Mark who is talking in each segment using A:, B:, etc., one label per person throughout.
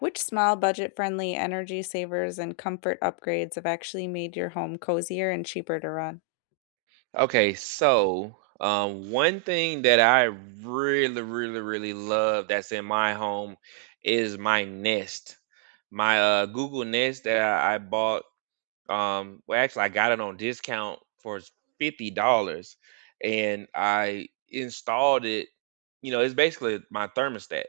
A: Which small, budget friendly energy savers and comfort upgrades have actually made your home cozier and cheaper to run?
B: Okay, so One thing that I really, really, really love that's in my home is my Nest, my Google Nest that I bought. I got it on discount for $50, and I installed it. You know, it's basically my thermostat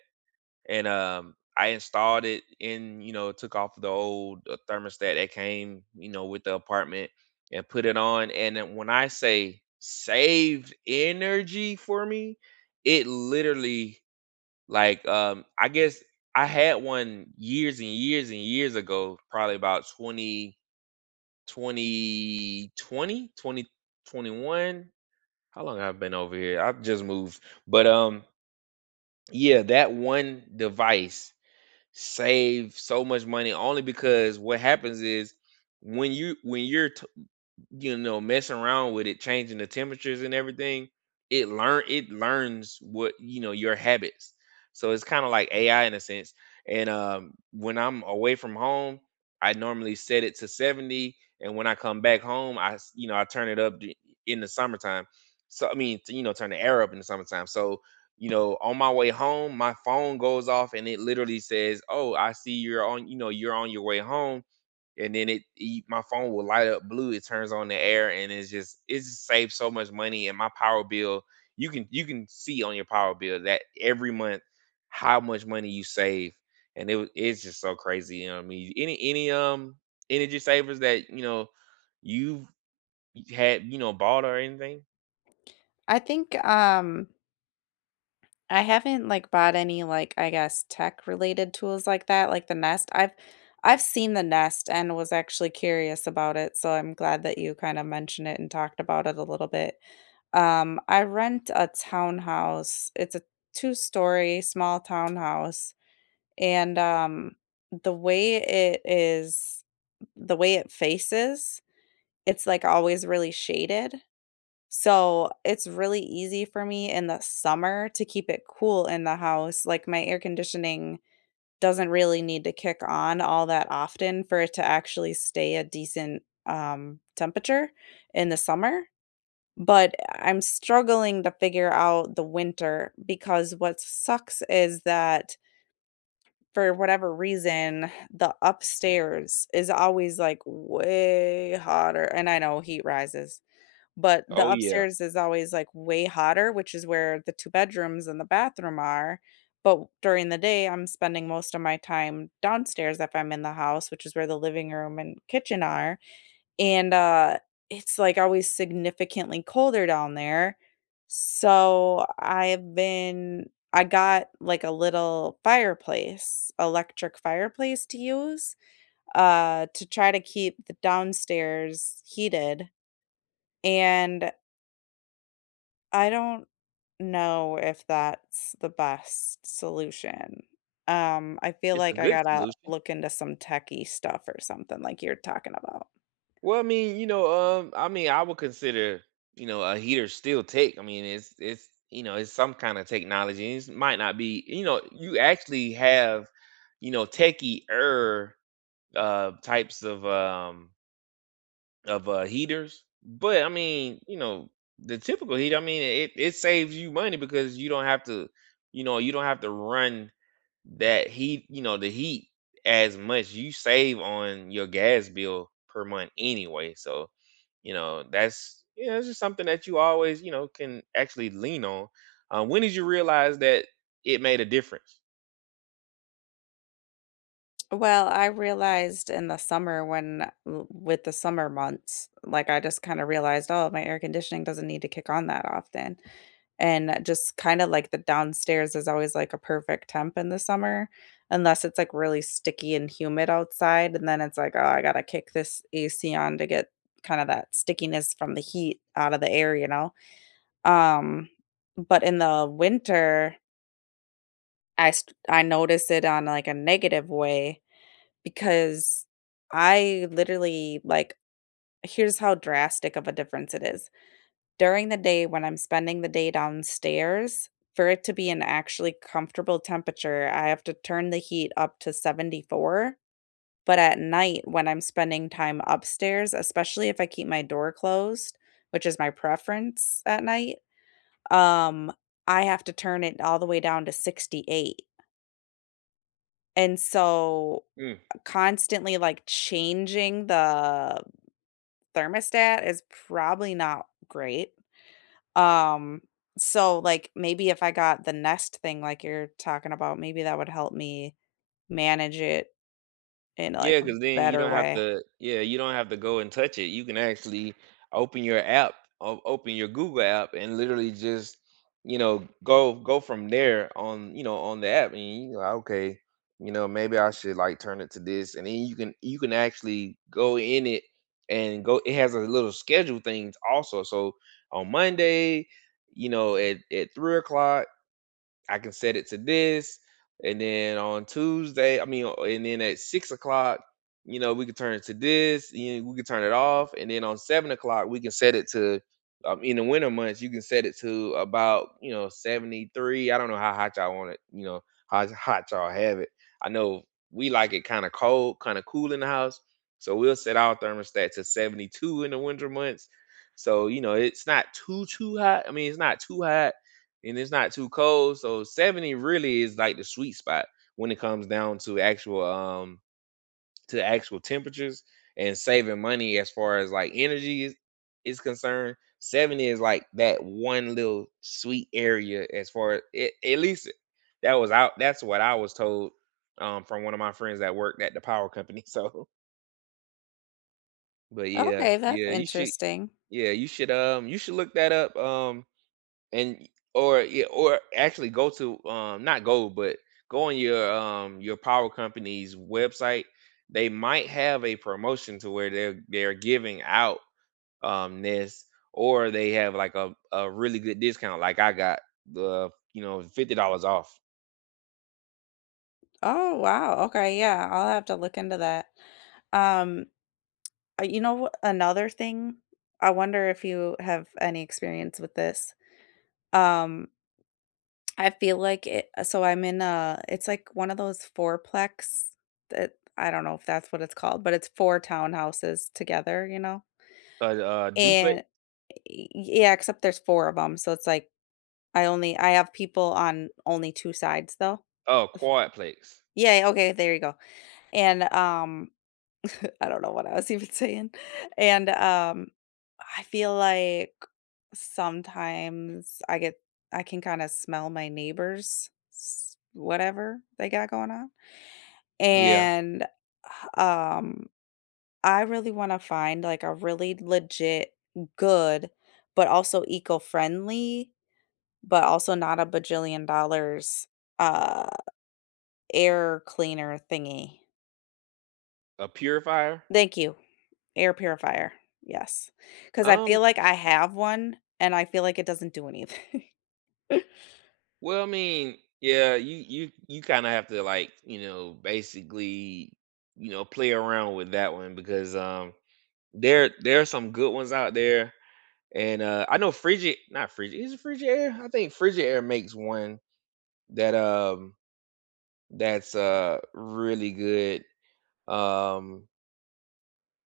B: and I installed it in, you know, took off the old thermostat that came, you know, with the apartment and put it on. And then when I say saved energy for me, it literally like um I guess I had one years and years and years ago, probably about twenty twenty one. How long have I been over here? I've just moved. But Yeah, that one device save so much money only because what happens is when you're you know messing around with it changing the temperatures and everything it learns what you know your habits, so it's kind of like ai in a sense. And when I'm away from home I normally set it to 70, and when I come back home you know I turn it up in the summertime. You know turn the air up in the summertime. So you know, on my way home, my phone goes off and it literally says, "Oh, I see you're on, you know, you're on your way home." And then my phone will light up blue. It turns on the air, and it just saves so much money. And my power bill, you can see on your power bill that every month how much money you save, and it's just so crazy. You know, what I mean, any energy savers that you know you've had, you know, bought or anything.
A: I think I haven't, like, bought any, like, I guess, tech-related tools like that, like the Nest. I've seen the Nest and was actually curious about it, so I'm glad that you kinda mentioned it and talked about it a little bit. I rent a townhouse. It's a two-story small townhouse, and, the way it is the way it faces, it's, like, always really shaded. So, it's really easy for me in the summer to keep it cool in the house, like, my air conditioning doesn't really need to kick on all that often for it to actually stay a decent, temperature in the summer, but I'm struggling to figure out the winter because what sucks is that for whatever reason, the upstairs is always, like, way hotter and I know heat rises. But
B: Oh
A: the
B: yeah,
A: upstairs is always, like, way hotter, which is where the 2 bedrooms and the bathroom are, but during the day, I'm spending most of my time downstairs if I'm in the house, which is where the living room and kitchen are, and, it's, like, always significantly colder down there, so I got, like, a little fireplace, electric fireplace to use, to try to keep the downstairs heated, and I don't know if that's the best solution. I feel
B: it's a
A: like I
B: good
A: gotta
B: solution.
A: look into some techie stuff or something like you're talking about.
B: Well, I mean, you know, I mean, I would consider, you know, a heater still tech. I mean, it's you know, it's some kind of technology. It might not be, you know, you actually have, you know, techie types of heaters. But I mean, you know, the typical heater, I mean, it saves you money because you don't have to, you know, you don't have to run that heat, you know, the heat as much. You save on your gas bill per month anyway, so, you know, that's, yeah, it's just something that you always, you know, can actually lean on. When did you realize that it made a difference?
A: Well, I realized in the summer when with the summer months, like I just kind of realized, oh, my air conditioning doesn't need to kick on that often. And just kinda like the downstairs is always like a perfect temp in the summer, unless it's like really sticky and humid outside, and then it's like, "Oh, I gotta kick this AC on to get kind of that stickiness from the heat out of the air," you know? Um, but in the winter, I notice it on like a negative way because I literally like here's how drastic of a difference it is. During the day when I'm spending the day downstairs, for it to be an actually comfortable temperature, I have to turn the heat up to 74. But at night, when I'm spending time upstairs, especially if I keep my door closed, which is my preference at night, um, I have to turn it all the way down to 68. And so constantly like changing the thermostat is probably not great. Um, so, like, maybe if I got the Nest thing like you're talking about, maybe that would help me manage it in, like,
B: Yeah,
A: a
B: cause then you
A: better
B: don't have
A: way.
B: to, yeah, you don't have to go and touch it. You can actually open your app, o open your Google app and literally just, you know, go from there on, you know, on the app, and you like, "Okay, you know, maybe I should, like, turn it to this," and then you can actually go in it and go, it has a little schedule things also. So on Monday, you know, at 3 o'clock I can set it to this, and then on Tuesday, I mean, and then at 6 o'clock, you know, we could turn it to this. You know, we could turn it off, and then on 7 o'clock, we can set it to. In the winter months, you can set it to about you know 73. I don't know how hot y'all want it. You know how hot y'all have it. I know we like it kind of cold, kind of cool in the house, so we'll set our thermostat to 72 in the winter months. So you know it's not too too hot. I mean, it's not too hot and it's not too cold. So 70 really is like the sweet spot when it comes down to actual temperatures and saving money as far as like energy is concerned. 70 is like that one little sweet area as far as it, at least that's what I was told from one of my friends that worked at the power company. So but yeah,
A: Okay, that's interesting.
B: yeah, you should look that up. And or yeah, or actually go to not go, but go on your power company's website. They might have a promotion to where they're giving out this or they have like a really good discount. Like I got the you know $50 off.
A: Oh, wow, okay, yeah, I'll have to look into that. Um, you know what another thing? I wonder if you have any experience with this. Um, I feel like it so I'm in a it's like one of those fourplex that I don't know if that's what it's called, but it's 4 townhouses together, you know?
B: A duplex,
A: And Y yeah, except there's 4 of them, so it's like, I have people on only 2 sides though.
B: oh quadplex.
A: Yeah, okay, there you go, and, I don't know what I was even saying, and, I feel like sometimes I get I can kinda smell my neighbors' s whatever they got going on,
B: Yeah.
A: and, um, I really wanna find, like, a really legit, good, but also eco-friendly but also not a bajillion dollars, uh, air cleaner thingy.
B: A purifier.
A: Thank you, air purifier, yes, because I
B: Um
A: feel like I have one, and I feel like it doesn't do anything.
B: Well, I mean, yeah, you kind of have to like, you know, basically, you know, play around with that one because there there are some good ones out there. And I know Frigid, not Frigid, is it Frigid Air? I think Frigid Air makes one that that's really good. Um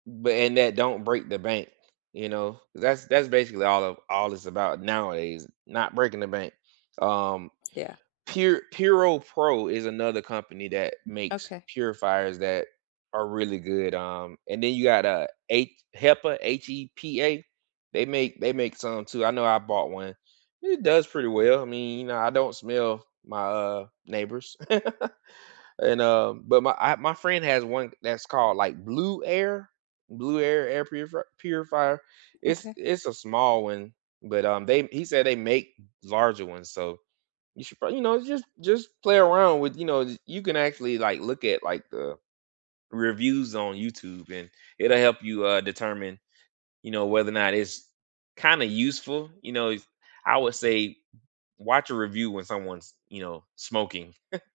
B: but and that don't break the bank, you know. That's basically all of all it's about nowadays, not breaking the bank. Um
A: Yeah,
B: Pure Puro Pro is another company that makes
A: okay,
B: purifiers that are really good. And then you got H HEPA, HEPA. They make some too. I know I bought one. It does pretty well. I mean, you know, I don't smell my neighbors. And but my friend has one that's called like Blue Air, Blue Air purifier.
A: okay.
B: It's a small one, but they he said they make larger ones, so you should probably you know just play around with you know you can actually like look at like the reviews on YouTube, and it'll help you determine you know whether or not it's kind of useful. You know, it's I would say watch a review when someone's you know smoking.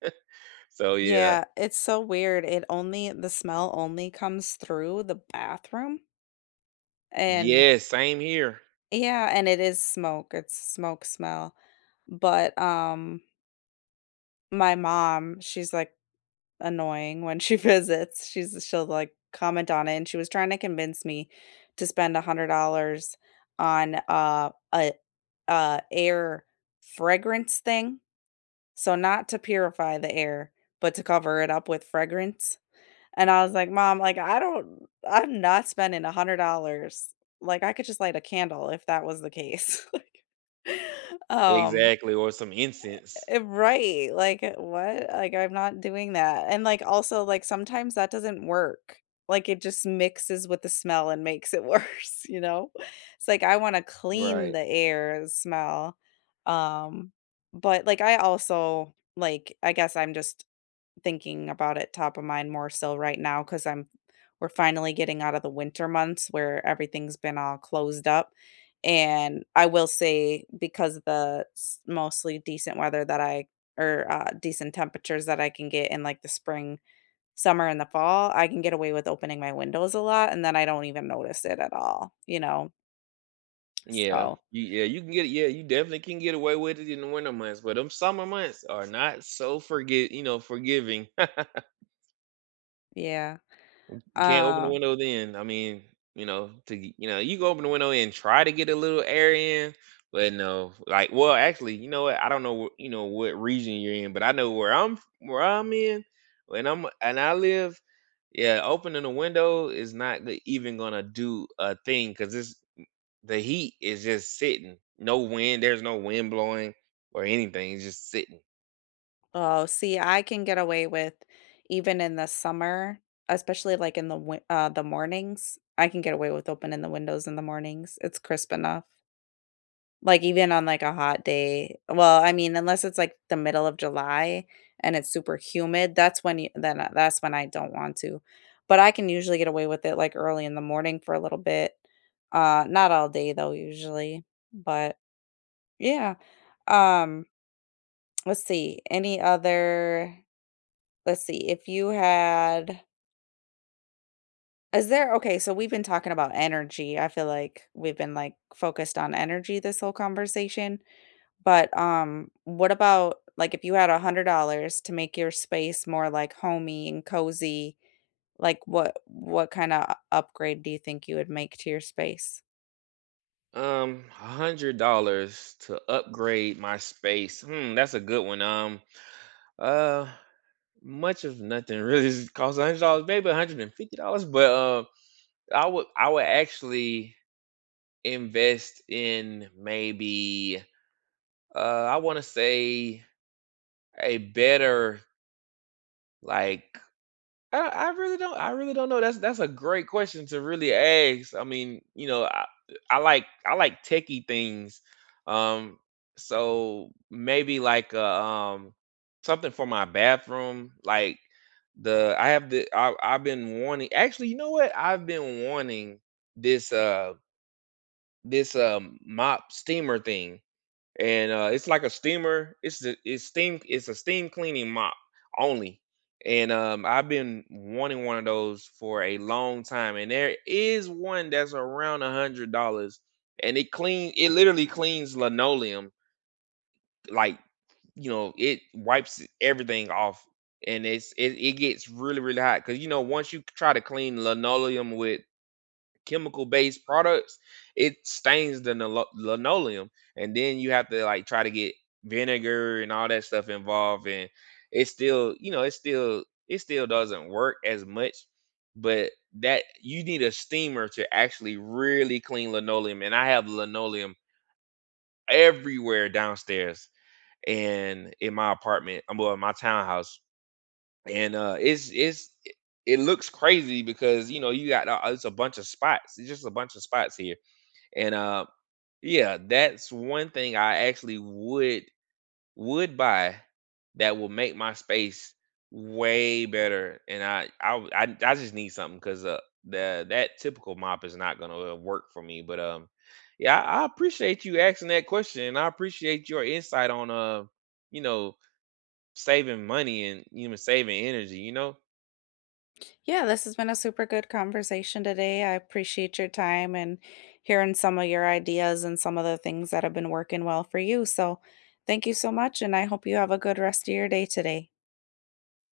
B: So yeah.
A: Yeah, it's so weird. It only The smell only comes through the bathroom and
B: Yes, same here.
A: yeah, and it is smoke. It's smoke smell. But my mom, she's like annoying when she visits. She'll like comment on it and she was trying to convince me to spend $100 on a air fragrance thing. So not to purify the air, but to cover it up with fragrance. And I was like, "Mom, like, I'm not spending $100." Like, I could just light a candle if that was the case. Like, um
B: Exactly, or some incense.
A: eh, right, like, eh, what? Like, I'm not doing that. And, like, also, like, sometimes that doesn't work. Like, it just mixes with the smell and makes it worse, you know? It's like, I wanna clean
B: Right.
A: the air, the smell. Um, but, like, I also like, I guess I'm just thinking about it top of mind more so right now because I'm we're finally getting out of the winter months where everything's been all closed up. And I will say because of the mostly decent weather that I or decent temperatures that I can get in like the spring, summer, and the fall, I can get away with opening my windows a lot, and then I don't even notice it at all. You know,
B: Yeah.
A: so
B: You, yeah, you can get, yeah, you definitely can get away with it in the winter months, but them summer months are not so, forget, you know, forgiving.
A: yeah.
B: You can't open the
A: Um,
B: window then. I mean, you know, to you know, you go open the window and try to get a little air in, but no. Like, well, actually, you know what? I don't know, you know, what region you're in, but I know where where I'm in, when I'm and I live. Yeah, opening the window is not even gonna do a thing because it's the heat is just sitting. No wind. There's no wind blowing or anything. It's just sitting.
A: oh, see, I can get away with even in the summer, especially like in the the mornings. I can get away with opening the windows in the mornings. It's crisp enough. Like even on like a hot day. Well, I mean, unless it's like the middle of July and it's super humid, that's when you that's when I don't want to. But I can usually get away with it like early in the morning for a little bit. Not all day though usually, but yeah. Um let's see. Any other Let's see, if you had is there okay, so we've been talking about energy. I feel like we've been, like, focused on energy this whole conversation, but, what about, like, if you had $100 to make your space more, like, homey and cozy, like, what kinda upgrade do you think you would make to your space?
B: $100 to upgrade my space. Hmm, that's a good one. Uh, much of nothing really costs $100, maybe $150. But I would actually invest in maybe I want to say a better, like, I really don't, I really don't know. That's a great question to really ask. I mean, you know, I like, I like techie things. Um so maybe like something for my bathroom like the, I have the, I I've been wanting, actually, you know what? I've been wanting this this mop steamer thing and it's like a steamer. It's the it's steam. It's a steam cleaning mop only. And I've been wanting one of those for a long time, and there is one that's around $100, and it clean. It literally cleans linoleum, like you know, it wipes everything off, and it gets really really hot because you know once you try to clean linoleum with chemical based products, it stains the linoleum, and then you have to like try to get vinegar and all that stuff involved, and it still, you know, it still doesn't work as much, but that you need a steamer to actually really clean linoleum, and I have linoleum everywhere downstairs and in my apartment, I'm well, in my townhouse, and it's it looks crazy because you know you got it's a bunch of spots. It's just a bunch of spots here, and yeah, that's one thing I actually would buy that will make my space way better. And I I just need something because the that typical mop is not gonna work for me. But yeah, I appreciate you asking that question, and I appreciate your insight on you know saving money and you know saving energy. You know.
A: Yeah, this has been a super good conversation today. I appreciate your time and hearing some of your ideas and some of the things that have been working well for you. So, thank you so much, and I hope you have a good rest of your day today.